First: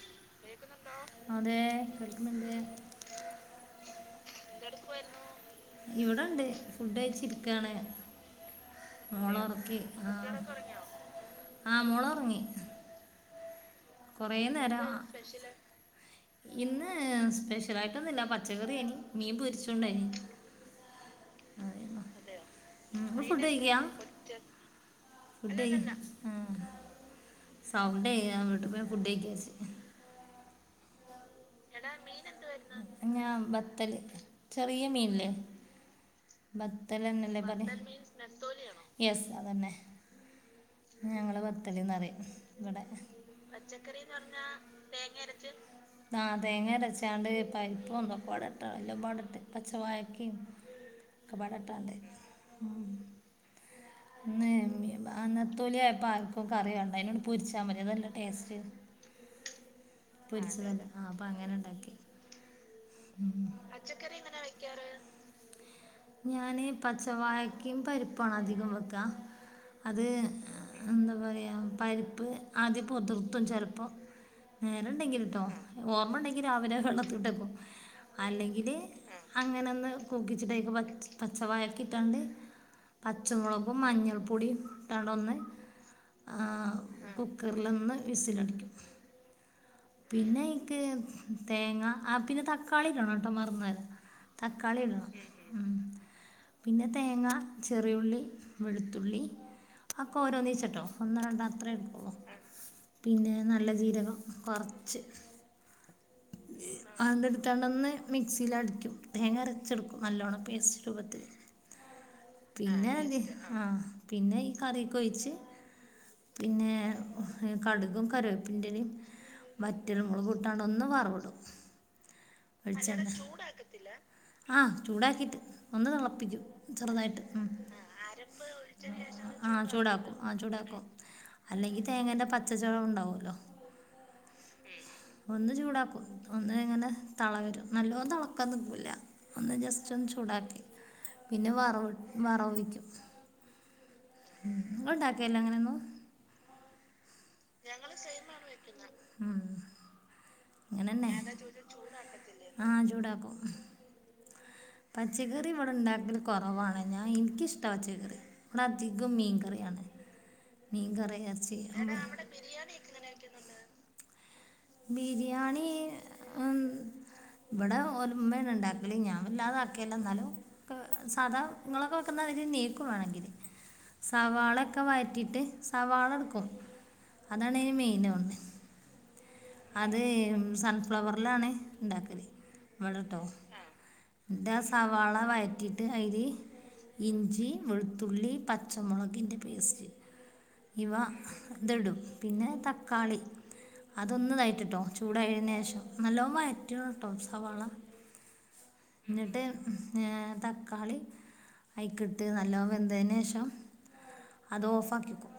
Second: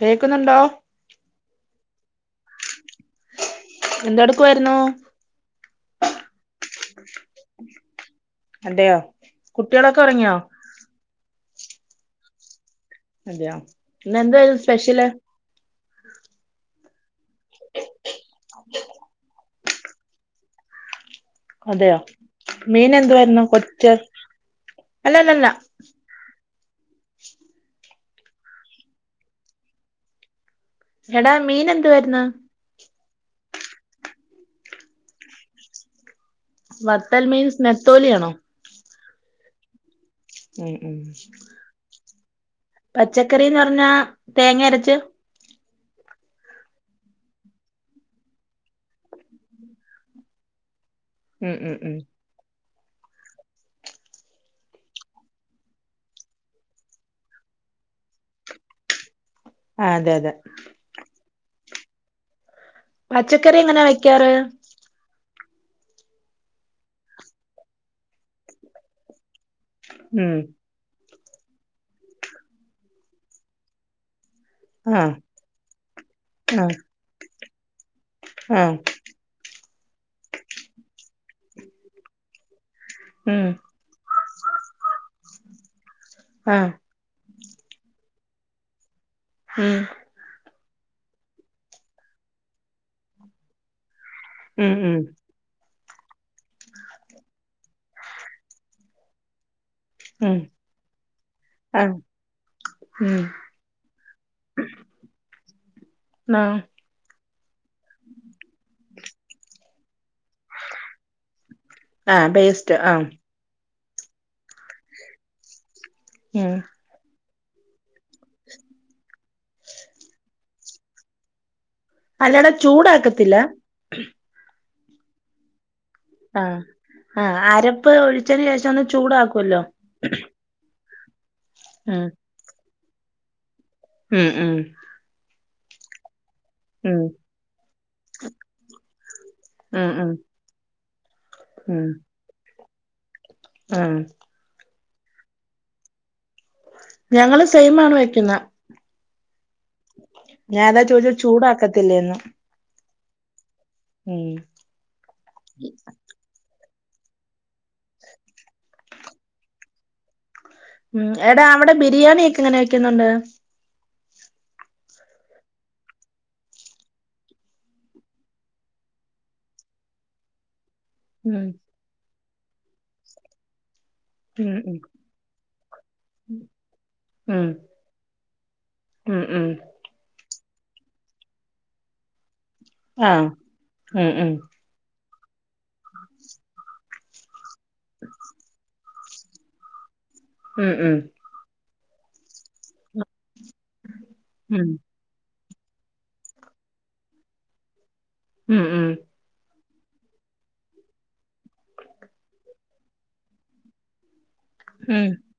കേക്കുന്നുണ്ടോ അതെ [unintelligible] എന്തെടുക്കുവായിരുന്നു ഇവിടെണ്ട് ഫുഡ്‌ കഴച്ചിരിക്കയാണ് അതെയോ മോള ഉറക്കി കുട്ടികളൊക്കെ ഉറങ്ങിയോ ആ് മോളുറങ്ങി അതെയാ കൊറ നേരം ഇന്ന് ന്ന്‌ സപെഷ്യൽ ആയിട്ടൊന്നില്ല പ- പച്ചകറിയായിരുന്നു മീൻ പൊരിച്ചു ന്നെ അതെയോ മീൻ എന്തുവായിരുന്നു കൊച്ച സൗണ്ടേ ൻ വ്ടെ ഫുഡ്‌ കഴിക്കാ എടാ മീൻ എന്ത- എ വരുന്ന- ഞാ ബത്തല് ചെറിയ മീനില്ലേ ബത്തൽ വത്തൽ എന്നല്ലേ മീൻസ് പറയും നെ ത്തോലിയാണോ? യെസ് അതന്നെ ഉം ഉം ഞങ്ങൾ ബത്തൽ എന്നറിയും ഇവിടെ പച്ചക്കറിന്ന് പറഞ്ഞാ പച്ചക്കറീന്ന് പറഞ്ഞ തേങ്ങ അരച്ച് തേങ്ങ അരച്ച ആ തേങ്ങ അരച്ചാണ്ട് പരിപ്പുംഒക്കപ്പാടെഎല്ലാം പാടെ ഇട് പച്ച വായക്കി ഉം ഉം ക്കപാടെട്ട്ക്കാണ്ട് ഉം ന [unintelligible] തോലിയപ്പ ആർക്കും കറിവേണ്ട അതിനോട് പൊരിച്ചാൽ മതി അതല്ല ടേസ്റ്റ് ആ അതെ അതെ പൊരിച്ച്ക്കാണ്ട് ആ അപ്പൊ അങ്ങനെ ഉണ്ടാക്കി പച്ചക്കറി എങ്ങനെയാ വെക്കാറ് ഞാന് പച്ചവായ്ക്കിം പരിപ്പാണ് അധികം വെക്കാ അത് ഉം എന്ത പറ പരിപ്പ് ആദ്യം പൊതിർത്തും ചിലപ്പോ ആ നേരണ്ടെങ്കിൽട്ടോ ഓർമ്മ ഉണ്ടെങ്കിൽ ആ രാവിലെ വെള്ളത്തിട്ടക്കും. ആ അല്ലെങ്കിൽ അങ്ങനെന്ന കൂക്കിച്ചിട്ടയ്ക്ക് പച്ചവായ്ക്കിട്ടാണ്ട്. ഉം പച്ചമുളകും മഞ്ഞൾപ്പൊടിിയും ഇട്ടാണ്ട ഒന്ന് ആഹ കുക്കറിലൊന്ന് വിസിലടിക്കും ഉം പിന്നെ തേങ്ങ ആ പിന്നെ ത കളിക്കണോട്ടോ മറന്നരം ഉം ഉം തക്കാളിടണം ഉം പിന്നെ തേങ്ങ ചെറിയുള്ളി വെളുത്തുള്ളി ഒക്കെ ഉം ഓരോന്നീ ചട്ടോ ഒന്ന രണ്ട അത്രേ ആ എടുക്കുള്ളൂ ഉം പിന്നെ നല്ല ജീരകം കുറച്ച് ആ അ എടുത്താണ്ട ഒന്ന് മിക്സിൽ അടിക്കും തേങ്ങര ചെ നല്ലോണ പേസ്റ്റ് രൂപത്തില്ൽ ആ പേസ്റ്റ് പിന്നെ ആ ആഹ പിന്നെ ഈ കറിയക്കെ ഒഴിച്ച് മ്മ് പിന്നെ കടുകും കരേപ്പിന്റെലയും വറ്റൽമുളകുടും അണ്ട് ഒന്ന് വറ് അല്ലട ചൂടാക്കത്തില്ല ചൂടാക്കിട്ട്. ഒന്ന് തിളപ്പിക്കും ആഹ് ചെറുതായിട്ട് ആഹ് മ് മ് അരപ്പ് ഒഴിച്ചതിന് ശേഷം ഒന്ന് ആ ചൂടാക്കുവല്ലോ ചൂടാക്കും ആ ചൂടാക്കും അല്ലെങ്കിൽ ഉം തേങ്ങന്റെ പച്ച [unintelligible] ഉം ഉം ഒന്ന് ചൂടാക്കും ഒന്ന് ഇങ്ങനെ ഉം തള വരും നല്ലോണം തിളക്കാൻ നിൽക്കില്ല ഒന്ന് ഉം ജസ്റ്റ് ഒന്ന് ഉം ചൂടാക്കി. പിന്നെ ഉം വറവ് വറ വിക്കും. ഉം നിങ്ങൾ ഉണ്ടാക്കലില്ലേ അങ്ങനെയന്നും ഞങ്ങള് സെയിം ആണ് വെക്കുന്ന ഉം. ഞാൻ അതാ അങ്ങനെ തന്നെ ചോദിച്ച ചൂടാക്കത്തില്ലേന്ന്. ആ ചൂടാക്കും. ഉം പച്ചക്കറി ഇവിടെ ഉണ്ടാക്കല് കുറവാ ഞാൻ എനിക്കിഷ്ടം പച്ചക്കറി ഇവിടെ അധികം മീൻ കറിയാണ് മീൻ ഉം കറി എടാ ഇറച്ചി അവിടെ ബിരിയാണി ഒക്കെ എങ്ങനെ വെക്കുന്നുണ്ട്? ബിരിയാണി ഇവിടെ ഒലെ ഉമ്മയാണ്ണ്ണ്ടാക്കല് ഞാൻ വല്ലാതെ ആക്കിയലും എന്നാലും സാധാ ഉം നിങ്ങളൊക്കെ [unintelligible] ഉം ഉം സവാളയൊക്കെ വയറ്റീട്ട് സവാള എടുക്കും ഉം അതാണിതിനു മെയിന് ഉം ഉം അത് സൺഫ്ലവറിലാണ് ഇണ്ടാക്കല് ഇവിടെട്ടോ ആഹ് ഉം ഉം എന്നിട്ടാ സവാള വയ റ്റീട്ട് അയ്ലി ഇഞ്ചി വെളുത്തുള്ളി പ ച്ചമുളകിൻ്റെ പേസ്റ്റ് ഉം ഇവ ഉം ഇതിടും പിന്നെ തക്കാളി അതൊന്ന് ഇതായിട്ടിട്ടോ ചൂടായിന് ശേ ഷം നല്ലോണം വയറ്റണേട്ടോ സവാള. ഉം ഉം എന്നിട്ട് തക്കാളി അഴ്ക്കിട്ട് നല്ലോം വെന്തതിന് ശേഷം അത് ഓഫ് ഉം ഉം ആക്കിക്കോ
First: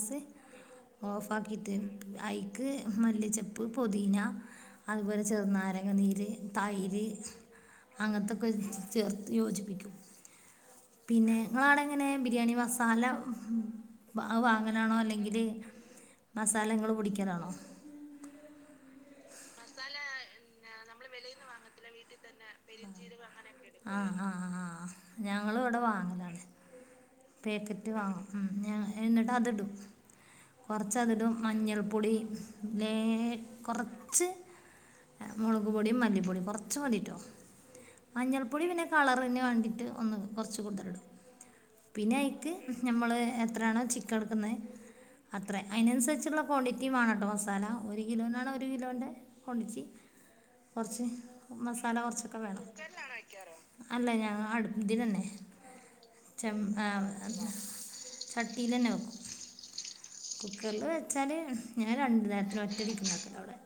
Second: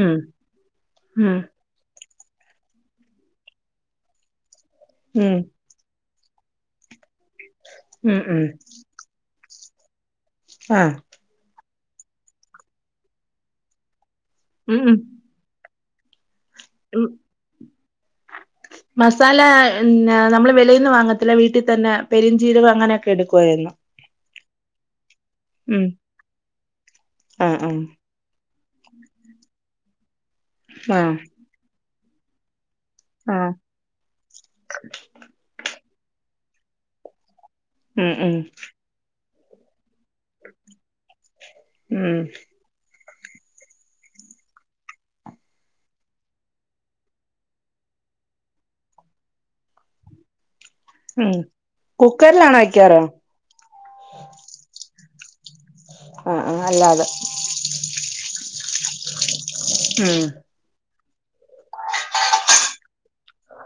ഉം ഓഫ് ആക്കിയിട്ട് ആയി ക്ക് മല്ലിച്ചെപ്പ് പൊതീന അതുപോലെ ഉം ഉം ചെറുനാരങ്ങനീ ര് തൈര് ഉം ഉം അങ്ങത്തൊക്കെ ചേർത്ത് യോജിപ്പിക്കും ആഹ് പിന്നെ ങ്ങളാണെ ങ്ങനെ ബിരിയാണി മസാല വ ഉം വാങ്ങലാണോ ഉം അല്ലെങ്കില് മസാലങ്ങള് പൊടിക്യാ മസാല ന്നല നമ്മള് വെളീന്ന് വാങ്ങത്തില്ല വീട്ടി തന്നെ പെരിഞ്ചീരകം അങ്ങനക്കെടുക്കും ആഹ് ആഹ് ഞങ്ങള് വിടെ ഉം വാങ്ങലാണ് ആഹ് പേക്കറ്റ് ആഹ് വാങ്ങും ഉം ആ എന്നിട്ട് അതിടും ആഹ് കുറച്ചതിടും മഞ്ഞൾ പൊടി വേ ആഹ് കൊറച്ച് മുളക് പൂപൊടീം മല്ലിപ്പൊടീം കൊറച്ച് മതീട്ടോ ഉം ഉം മഞ്ഞൾപ്പൊടി പിന്നെ കളറിന് വാണ്ടീട്ട് ഒന്ന് കൊറച്ച് കൂടുതലിടും ഉം പിന്നെ ഇക്ക് ഞമ്മള് എത്രാണോ ചിക്കൻ എടുക്കുന്നെ അത്രേം അയിനനുസരിച്ച്ള്ള കോണ്ടിറ്റി വാണംട്ടോ മസാലാ ഒരു കിലോനാണോ ഒരു കിലോൻ്റെ ക്വാണ്ടിറ്റി കൊറച്ച് ഉം മസാല കൊറച്ചക്കെ കുക്കറിലാണോ വേണം വെക്കാറ് അല്ല ഞാൻ അടു ഇതി തന്നെ [unintelligible] ആഹ് ആഹ് അല്ലാതെ ചട്ടീ തന്നെ വെക്കും ഉം കുക്കറില് വെ ച്ചാല് ഞാൻ രണ്ടു നേരത്തിന് ഒറ്റ അടിക്ക് ഉണ്ടാക്കുകയാണ് അവടെ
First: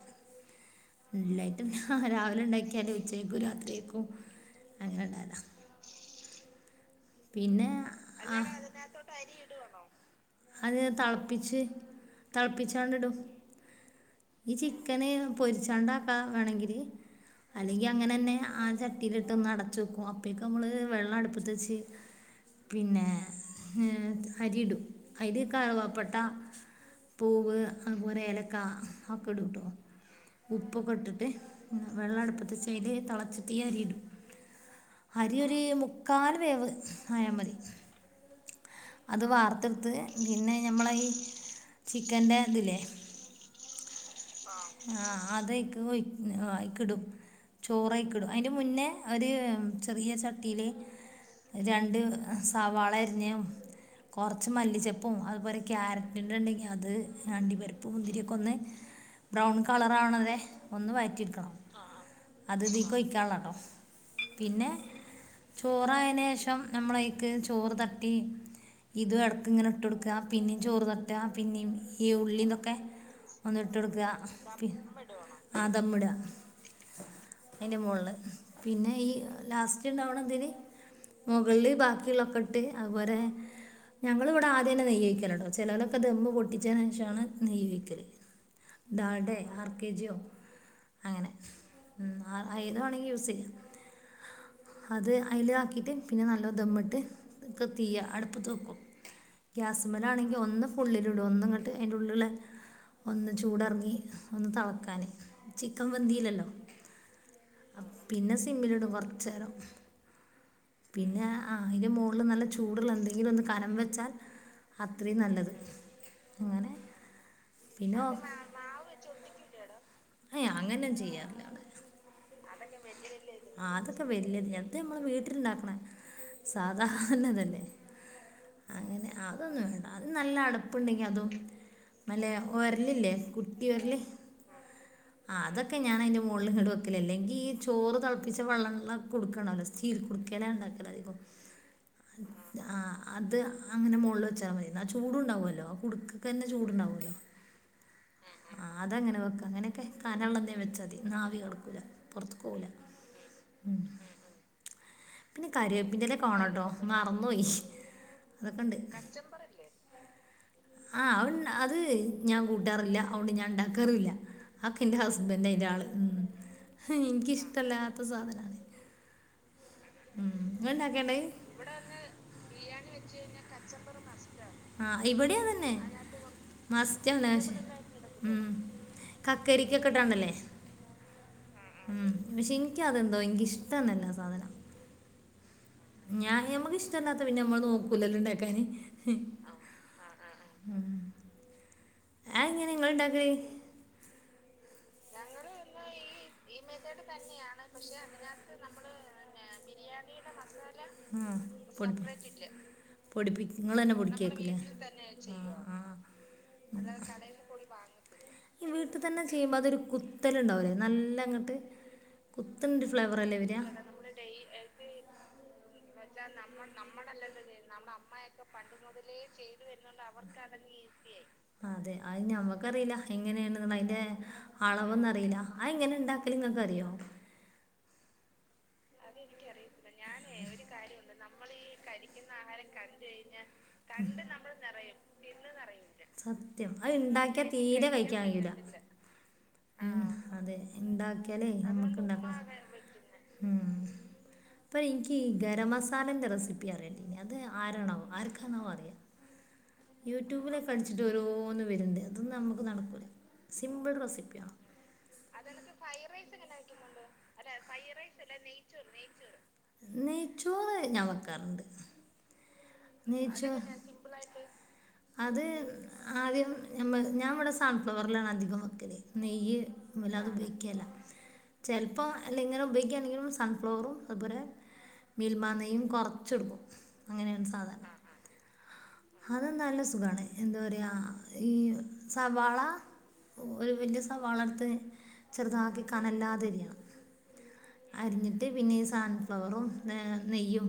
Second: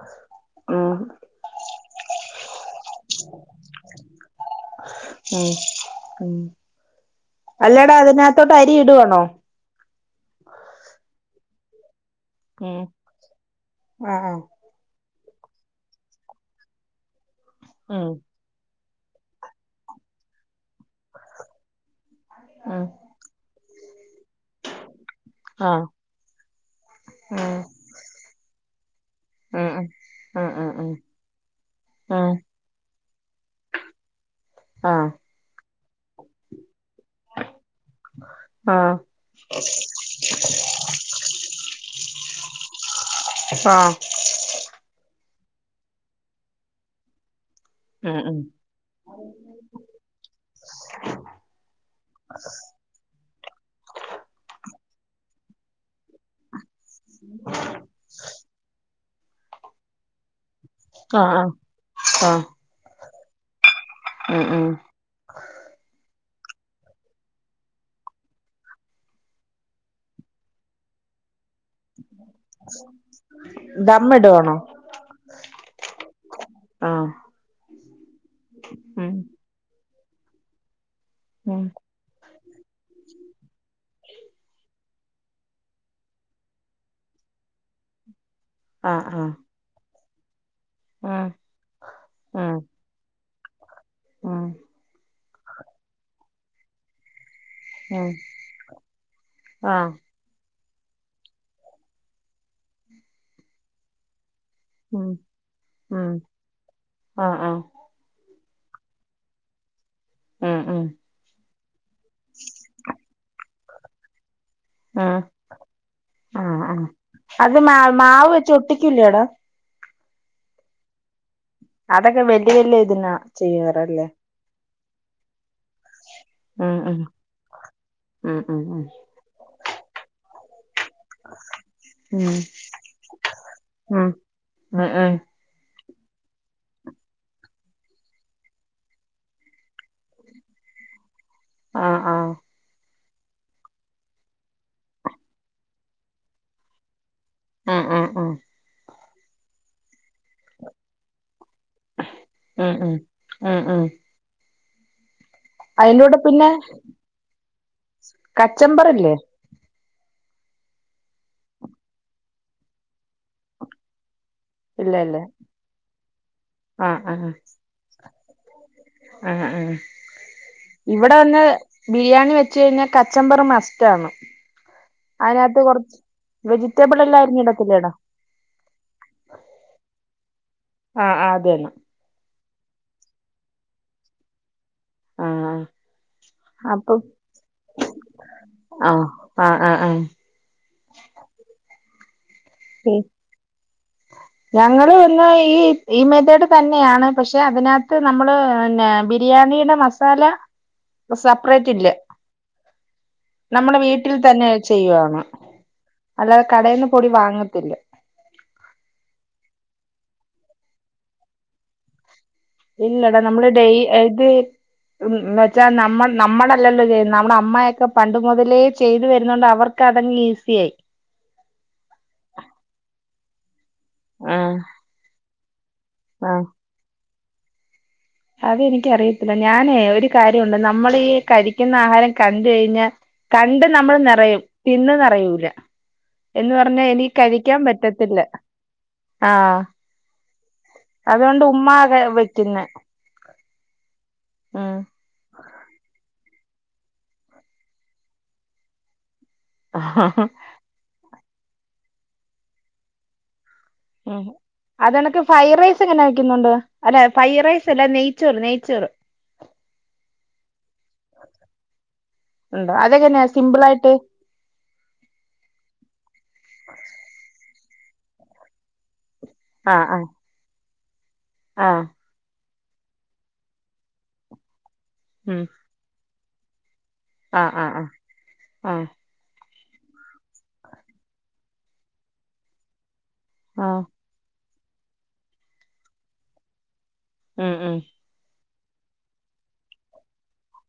ഉം ലൈറ്റെ ഹാ ആ രാവിലെ ണ്ടാക്കിയാല് ഉച്ചയ്ക്കും രാത്രിയേക്കും ഓ [inaudible] ഉം ഉം പിന്നെ അല്ലടാ അതിനകത്തോട്ട് അരി ഇടുവാണോ അത് [inaudible] അടുപ്പിച്ച ഉം തിളപ്പിച്ചോണ്ടിടും ആഹ് ആഹ് ഈ ചിക്കന പൊരിച്ചാണ്ടാക്കാ വേണമെങ്കില് അല്ലെങ്കിൽ ഉം അങ്ങനെ തന്നെ ആ ചക് ട്ടിയിലിട്ട് ഒന്നടച്ച് വയ്ക്കും അപ്പോഴേക്ക് നമ്മള് വെള്ളം അടുപ്പത്ത് വച്ച് ഉം പിന്നെ ആ അരിടും അയില് ആഹ് കറവപ്പട്ട പൂവ് അതുപോലെ ഏലക് [unintelligible] ആഒക്കെ ഇടും ട്ടോ ഉം ഉം ഉം ഉം ഉം ഉം ഉപ്പൊക്കെ ഇട്ടിട്ട് വെള്ളം ഉം അടുപ്പത്ത് വെച്ചയില് തെള അപ്പത്തേയരിടും ആഹ് അരിയൊര് മുക്കാ കാൽ വേവ് ആയാ മതി ആഹ് അത് വാർത്തെടുത്ത് പിന്നെ ഞമ്മളെ ഈ ചിക്കന്റെ ഇതില്ലേ ആഹ് ആഹ് അതയിക്ക് ഒയി അയിക്കിടും ഉം ചോറയ്ക്കിടും ഉം അതിൻ്റെ മുന്നേ ഒരു ചെറിയ ചട്ടിയിൽ രണ്ട് സവാള അരിഞ്ഞ് കൊറച്ച് മല്ലി ചപ്പ് ഉപ്പും അതുപോലെ ക്യാരറ്റിൻ്റെണ്ടെങ്കി അ അത് അണ്ടി പരിപ്പുംമുന്തിരിയൊക്കെ ഒന്ന് ബ്രൗൺ കളറാവണ വരെ ഒന്ന് ആഹ് ആഹ് വയറ്റിയെടുക്കണം ആഹ് അത് ഇതീക്ക് ഒയി ക്കാനുള്ളയാട്ടോ ഉം ഉം പിന്നെ ചോറായേന് ശേഷ് ഷം നമ്മളയ്ക്ക് ചോറ് തട്ടി ഇതും ഇടക്ക് ഇങ്ങനെ ഇട്ട് കൊടുക്കുക പിന്നെയും ചോറ് തട്ടുക പിന്നെയും ഈ ഉള്ളീതൊക്കെ ഒന്നിട്ട് കൊടുക്കുക ദമ്മിടുവാണോ പി ആഹ് ദമ്മിട ആഹ് അതിൻ്റെ മോളില് പിന്നെ ഈ ഉം ലാസ്റ്റ് ണ്ടാവണതിന് ഉം മുകളില് ബാക്കിയുള്ള ഒക്കെ ഇട് ട്ട് അതുപോലെ ഞങ്ങൾ ഇവിടെ ആദ്യം തന്നെ നെയ്യഴിക്കലാട്ടോ ചിലരൊക്കെ ദെമ്മ് പൊട്ടിച്ചതിന് ശേഷമാണ് നെയ്യൊഴിക്കല് ആഹ് ഡാൽഡേ ആർ കെ ജിയോ ആഹ് അങ്ങനെ ഉം അ ഏത് വേണമെങ്കിലും യൂസ് ചെയ്യാം ഉം അത് അയിലാക്കിയിട്ട് പിന്നെ നല്ലോം ധമ്മിട്ട് ഇെ [inaudible] തീ ഉം ഉം ഉം അടുപ്പത്ത് വെക്കും ഗ്യാസിൻമേൽ ആണെങ്കിൽ ഒന്ന് ഫുള്ളിലൂടെ ഒന്നുംങ്ങട്ട് അന്റെറെ ഉള്ളില ഒ ചൂടറങ്ങി ഒന്ന് ളക്കാനൻ ചിക്കൻ പന്തിയിലല്ലോ ആഹ് പിന്നെ സിമ്മി ലിടുംകുറച്ചേരം ഉം ഉം ആഹ് ആഹ് ഉം ഉം പിന്നെ അതിന്റെ മുകളില് നല്ല ചൂടുള്ള എന്തെങ്കിലും ഒന്ന് കനം വെച്ചാൽ ഉ അത്രയും നല്ലത് ആ അങ്ങനെ ആ അത് മാ പിന്നെ മാവ് വെച്ച് ഒട്ടിക്കൂല ടൊ ങ് അങ്ങനൊന്നും ചെയ്യാറില്ല അതൊക്കെ വ- ഇല്ലേ ഇതിനാ ചെയ്യാറല്ലേ ഇത്ത് നമ്മള് വീട്ടിലിണ്ടാക്ക- ഉം ഉം സാധാരണ തന്നെ ഉം ഉം ഉം അങ്ങനെ അതൊന്നും വേണ്ട അത് നല്ല അടപ്പ് അടപ്പുണ്ടെങ്കിൽ അതും നല്ല ഉം ഉരലില്ലേ കുട്ട്യരൊല് ഉം ഉം ഉം അതൊക്കെ ഒക്കെ ഞൻ അതിൻ്റെ മുകളിലങ്കട് വെല്ക്കലല്ലേ ഈ ചോറ് തിളപ്പിച്ച വെള്ളം കൊടുക്കണമല്ലോ സ്റ്റീൽ കുടുക്കേല ഉണ്ടാക്കല് അധികം ആ ആ അത് അങ്ങനെ മോളിൽ വെച്ചാൽ മതി ഇന്നാ ആ ചൂടുണ്ടാവുമല്ലോ ആ കുടുകക്ക് തന്നെ ചൂടുണ്ടാവുമല്ലോ ഉം ഉം ഉ അതങ്ങനെ വെക്ക അങ്ങനെക്കെ കനുള്ളന്തേലും വെച്ചാൽ മതി ഇന്നാ ആവി കടക്കൂല്ല പുറത്ത് ഉം ഉം ഉം ഉം പിന്നെ അയിന്റെ കറിവേപ്പിന്റെ കൂടെ ഇലക്കെ പിന്നെ വേണം ട്ടാ മറന്ന് പോയി. അതൊക്കെണ്ട് കച്ചമ്പറില്ലേ ആ അവ അത് ഞാൻ കൂട്ടാറില്ല അതൊണ്ട് ഞാൻ ഉണ്ടാക്കാറും ഇല്ല അതൊക്കെ എന്റെ ഇല്ലല്ലേ ഹസ്ബൻ്റാ അതിൻ്റെ ആള് എനിക്കിഷ്ടല്ല പ [inaudible] സാധനമാണ് ആ നിങ്ങൾ ഇവിടെ ഉണ്ടാക്കേണ്ടത് വന്ന് ബിരിയാണി വെച്ച കഴിഞ്ഞാൽ കച്ചമ്പറ മസ്റ്റ് ആണ് ആ ഇവിടെയും അത് തന്നെ വെജിറ്റബിൾ എല്ലാം അരിഞ്ഞിടത്തില്ലേടാ [unintelligible] [unintelligible] ല്ലേ ആ ആ അതന്നെ പക്ഷെ എനിക്കതെന്തോ എനിക്ക് ഇഷ്ടോന്നല്ല ആ സാധനം. ആഹ് ഞാൻ അപ്പം മ്മക്കകിഷ്ടല്ലാത്ത പിന്നെ നമ്മള് നോക്കൂലല്ലോ ഉണ്ടാക്കാന്.. ആ ആ ആ ഇങ്ങനെ നിങ്ങൾ ഉണ്ടാക്കല് ഞങ്ങള് ഈ ഈ മേതേട് തന്നെയാണ് പശെ അതിനാത്ത് നമ്മള് പിന്നെ ബിരിയാണിടെ മസാല ആ സെപ്പെറേറ്റ് ഇല്ല പൊടി പൊടിപ്പി നിങ്ങൾ നമ്മടെ തന്നെ നമ്മളെ വീട്ടിൽ തന്നെ പൊടിക്കേക്കില്ലേ ചെയ്യുവാണ് ആ ആ അല്ലാതെ കടേന്ന് പൊടി വാങ്ങത്തില്ല ഈ വീട്ടി തന്നെ ചെയ്യുമ്പൊ അതൊര് കുത്തല് ഉണ്ടാവല്ലേ നല്ലാങ്ങോട്ട് ഇല്ലടാ നമ്മള് ഡെ അത് മെ മ്മ നമ്മളല്ല നമ്മ അമ്മയൊക്കെ പണ്ട് അമ്മയൊക്കെ മുതലേ പണ്ട് ചെയ്തു മുതലേ വരുന്നോണ്ട് അവർക്ക് ചെയ്തുവരുന്നോണ്ട് അതങ്ങ് അവർക്ക് അതൊക്കെ ഈസിയായി ഈസിയാഴി അതെ അഹ് നമ്മക്കറീല അയ്ന്റെ ആഹ് അളവോന്നും അറീല അഹ് എങ്ങനെ ഇണ്ടാക്കല് ഇങ്ങക്ക് അറിയോ അതെ ടീ ക്ക് അറിയത്തില്ല ഞാനേ ഒരു കാര്യവുണ്ട് നമ്മളീ കരിക്കുന്ന ആഹാരം കണ്ട് കഴിഞ്ഞാൽ കണ്ട് നമ്മൾ നെറയും തിന്ന് നെറയൂല എന്ന് സത്യം പറഞ്ഞാ അത് എനി ഉണ്ടാക്കിയാൽ കഴിക്കാൻ തീരെ പറ്റത്തില്ല കഴിക്കാൻ കഴിയൂല ആ ഉം അതെ അതുകൊണ്ട് ഉണ്ടാക്കിയാലേ ഉമ്മാകെ വെക്ക്ന്നെ ഉം പ്പ ഇൻക്ക് ഗരം മസാലന്റെ റെസി പ്പി [unintelligible] അത് ആരാണാവോ ആർക്കാന്നോവ അറിയാ യൂട്യൂബിലൊക്കെ അട്ച്ചിട്ട് ഓരോ ഒന്ന് വര്ണ്ട് അതൊന്നും നമ്മക്ക് നടക്കൂല ഹ് അതെനക്ക് ഫ്രൈറൈസ് എങ്ങനെ വെക്കുന്നുണ്ടോ അല്ലെ ഫൈറൈസ് അല്ല നെയ്ച്ചോറ് നെയ് നെയ്ച്ചോർ നെയ്ച്ചോർ നെയ്ച്ചോറ് ഞാൻ വെക്കാറ്ണ്ട് ഉണ്ടോ അതെങ്ങനെയാ നെയ്ചോ സിമ്പിൾ ആയിട്ട് അത് ആദ്യം ഞാൻ ഇവി സാൺഫ്ളവർലാണ് അധികം വെക്കല് നെയ്യ് ആ ആ വല്ലാതെ [unintelligible] ആ ചെലപ്പോ അല്ലെങ്ങെലും [unintelligible] സൺഫ്ലവറും അതുപോലെ ഉം മിൽമാ നെയ്യും കൊർ [unintelligible] ആ ആ ആ ആ അത് നല്ല സുഖാണ് എന്ത് പറയാ ഈ സവാള ആ ഒരു വല്യ സവാളട്ത്ത് അത് ചെറുതാക്കി കനല്ലാതെ ഉം ഉം ത് പിന്നെ ഈ സൺഫ്ലവറും നെയ്യും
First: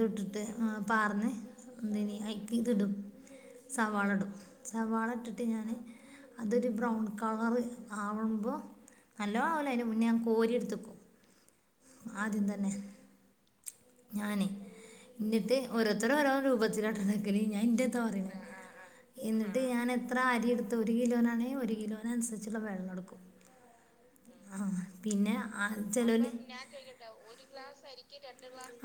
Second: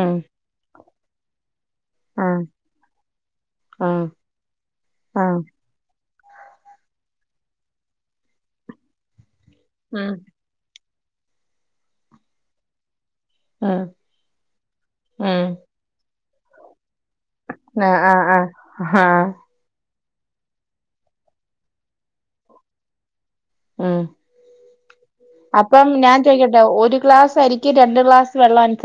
ഉം പാർന്ന് ആ അയ്ക്ക് ഇത് ഇടും ആ സവാള ഇടും സവാള ആ ഇട്ടിട്ട് ഞാന് അതൊരു ബ്രൗൺ കളർ ആവുമ്പോ നല്ലോ ആവ്ണേന്റെ മുന്നേ ഉം ഞാൻ കോരി എടുത്തെക്കും ആദ്യം തന്നെ- ഉം ഞാനേ ഉം ഇന്നിട്ട് ഓരോരുത്തര് ഓരോ രൂപത്തില ങ്ങനെ ഞാൻ ഇന്റെ ഇതാ പറയ്ണേ ആ ആ എന്നിട്ട് ഞാൻ എത്ര അരിയെടുത്തു ഒരു കിലോനാണെങ്കിൽ ഒരു കിലോനന്നുസരിച്ചുള്ള വെള്ളം എടുക്കും ഉം ആഹ് പിന്നെ ആ അപ്പം ഞാൻ ചിലർ ചോയിക്കട്ടെ ഒരു ഗ്ലാസ് അരിക്ക് രണ്ട് ഗ്ലാസ് വെ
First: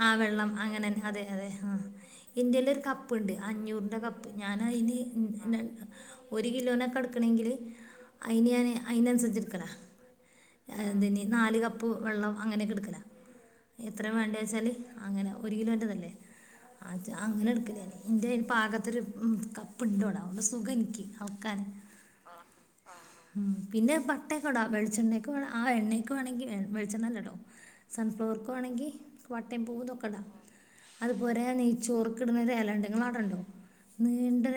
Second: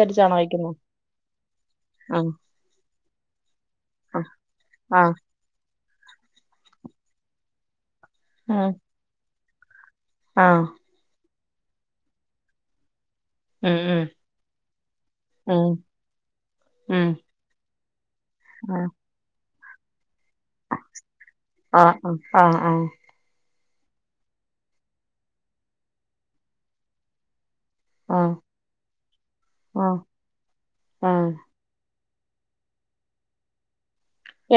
ആ വെള്ളം അങ്ങനെന്നെ അതെ അതെ ആ ആഹ് ഇന്റെല് ഒരു കപ് പ്പ്ണ്ട്- അഞ്ഞൂറിന്റെ കപ്പ് ആഹ് ഞാൻ അയിന് ഒരു കിലോനൊക്കെടുക്കണെങ്കില് അയിന് ഞാന് ആഹ് അയിനനുസരിച്ചിട് ക്കനാ ആഹ് ആഹ് ഞാ എന്തിനി ഇനി നാല് കപ്പ് വെള്ളം അങ്ങനെയൊക്കെടുക്കലാ ഉം എത്രെ വേണ്ടേച് ച്ചാല് അങ്ങനെ ഒരു ഉം ഉം കിലോന്റതല്ലേ ആ ഉം ജ് അങ്ങനെ ടുക്കല്ലേ ല്ലത് ൻ്റെ ഒരു ആഹ് പാകത്തൊരു ഉം ക പ്പ്ഡോണ അതോണ്ട് സുഖനിക്ക് നോക്കാൻ ആഹ് ആഹ് ആഹ് ഉം പിന്നെ പട്ടയൊക്കെ ഇടാ വെളിച്ചെണ്ണയ്ക് വേണേ ആ എണ്ണേക്ക് വേണെങ്കിൽ വെളിച്ചെണ്ണ അല്ല ട്ടോ ആഹ് സൺഫ്ലവർക് വേണെങ്കി പട്ടേ മ്പൂവും ആഹ് ആഹ് ഇതൊക്കെടാ അത് ആഹ് പോലെ നെയ് ചോറ്ക്കിട്ണ ഒര് എല ഇണ്ട് നിങ്ങളടെണ്ടോ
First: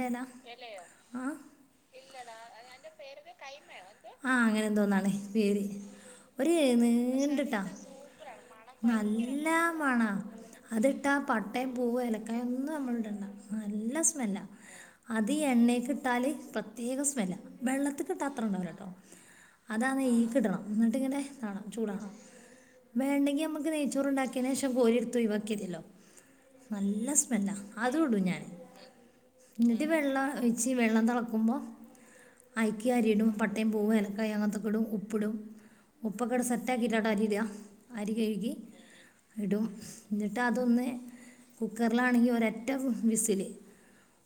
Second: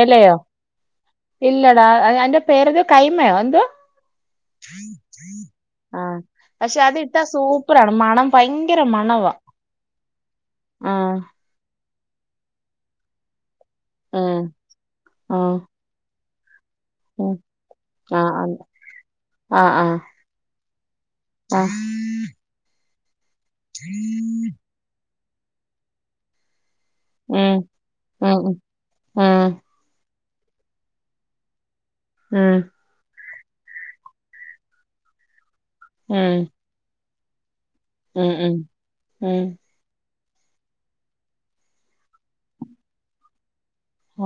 എലയോ ആഹ് ഇല്ലടാ ഐന്റെ പേരൊരു കൈമയോ എന്തോ ആഹ് അങ്ങനെ എന്തോന്നാണ് പേര് ആ ഒരു പക്ഷെ അത് ഇട്ടാ നീണ്ടിട്ടാ സൂപ്പറാണ് മണം ഭയങ്കര മണവാ ല്ലാ മണാ അതിട്ടാ ആഹ് പട്ടേം പൂവ് എലക്കായ ഒന്നും നമ്മള് ഇടണ്ട നല്ല ഉം സ്മെല്ലാ അത് ഉം എണ്ണേക്ക് ഇട്ടാല് പ്രത്യേക സ്മെല്ല ഉം വെള്ളത്ത് ക്ക്ട്ടാ ആഹ് അത്ര ഉണ്ടാവൂല്ല ട്ടോ ആഹ് അതാ ആഹ് നെയ്ക്ക്ടണം എന്നിട്ട്ങ്ങനെ [unintelligible] ആഹ് ചൂടാണം വേണ്ടങ്കിൽ അമ്മ ചോറ് ഉണ്ടാക്കിയെന് ശേഷം കോരി ട്തു ഒയിവാക്ക്യത്യല്ലോ നല്ല സ്മെല്ലാ ഉം അത് ഇടും ഉം ഞാൻ ഉം ഉം എന്നിട്ട് വെള്ളം ഒഴിച്ച് വെള്ളം തെളക്കുമ്പോ ഉം ഐക് അരിയിടും പട്ടയും പൂവും ഇലക്കായും അങ്ങൻത്തൊക്കിടും ഉപ്പിടും ഉപ്പ്കെട് ഉം സെറ്റാക്കിയിട്ട ട്ടരിട അരി ഉം കഴുകി ഉം ഉം ഇടും എന്നിട്ട് അതൊന്ന് കുക്കറിലാണെങ്കി ഒരൊറ്റ വിസില്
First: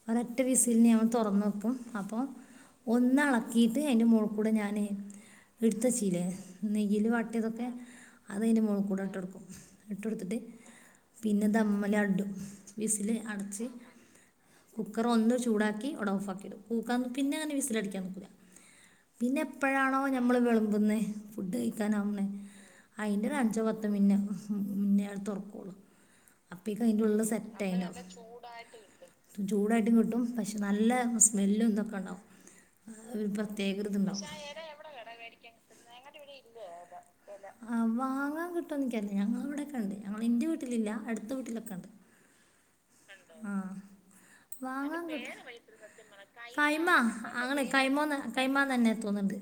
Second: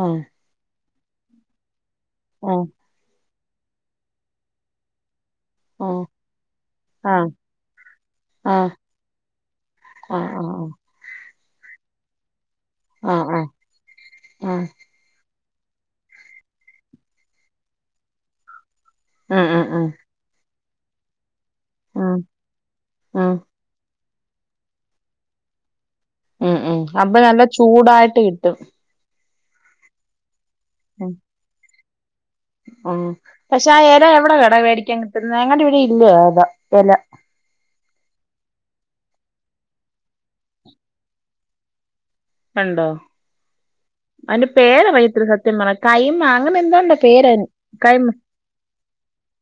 ആഹ് ഒരറ്റ വിസിൽന് ഞ തൊറന്ന് വെക്കും അപ്പം ആഹ് ഒന്ന് അള ക്കീട്ട് അയ്ന്റെ മോള്ക്കൂടെ ഞാന് ആഹ് എടുത്തച്ചീലെ നെയ്യിൽ ആഹ് വാട്ടിയതൊക്കെ അതയിന്റെ ആഹ് മോള്കൂടെ ഇട്ടൊടുക്കും ഇട്ടൊട്ത്തിട്ട് ആഹ് പിന്നെ ദമ്മല് ആൻടും വിസിൽ ആഹ് അടച്ച് ആഹ് കുക്കർ ഒന്ന് ചു ചൂടാക്കി അവ്ട ഓഫാക്കിടും കൂക്കാ പിന്നെ അങ്ങനെ വിസിലടിക്കാൻ നിക്കൂല്ല ആഹ് ആഹ് പിന്നെ ഉം ഉം ഉം എപ്പഴാണോ ഞമ്മള് വിള മ്പുന്നേ ഫുഡ് ഉം കയിക്കാനാവുന്നെ ഉം അയിന്റോരഞ്ചോ പത്ത് മിന്നെ മുന്നേ അയാള് തൊറക്കൊള്ളൂ ഉം ഉം അപ്പൊ നല്ല ചൂടായിട്ട് കിട്ടും ചൂടായിട്ടും കിട്ടും പക്ഷെ നല്ല സ്മെല്ലുംതൊക് മണോം മ് പക്ഷെ ആ എല എവിടെ കട മേടിക്കാൻ കിട്ടുന്നെ ഞങ്ങടിവിടെ ഇല്ല അതാ എല ആ വാങ്ങാൻ കിട്ടോന്നിക്കറീല്ല ഞങ്ങളെവിടൊക്കെണ്ട് ഞങ്ങ എന്റെ വീട്ടിലില്ല അടുത്ത വീട്ടിലൊക്കെണ്ട് ഉണ്ടോ അയ്ന്റെ വാങ്ങാൻ പേരറിയത്തില്ല സത്യം പറഞ്ഞ കൈമ അങ്ങനെ കൈമ എന്താണ്ടോ പേരാ അങ്ങനെ കൈ കൈമ മ കൈമ തന്നെ തോന്നുന്നുണ്ട്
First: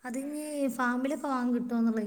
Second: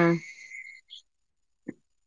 ആ വാങ്ങാൻ കിട്ടും തോന്ന്ണ്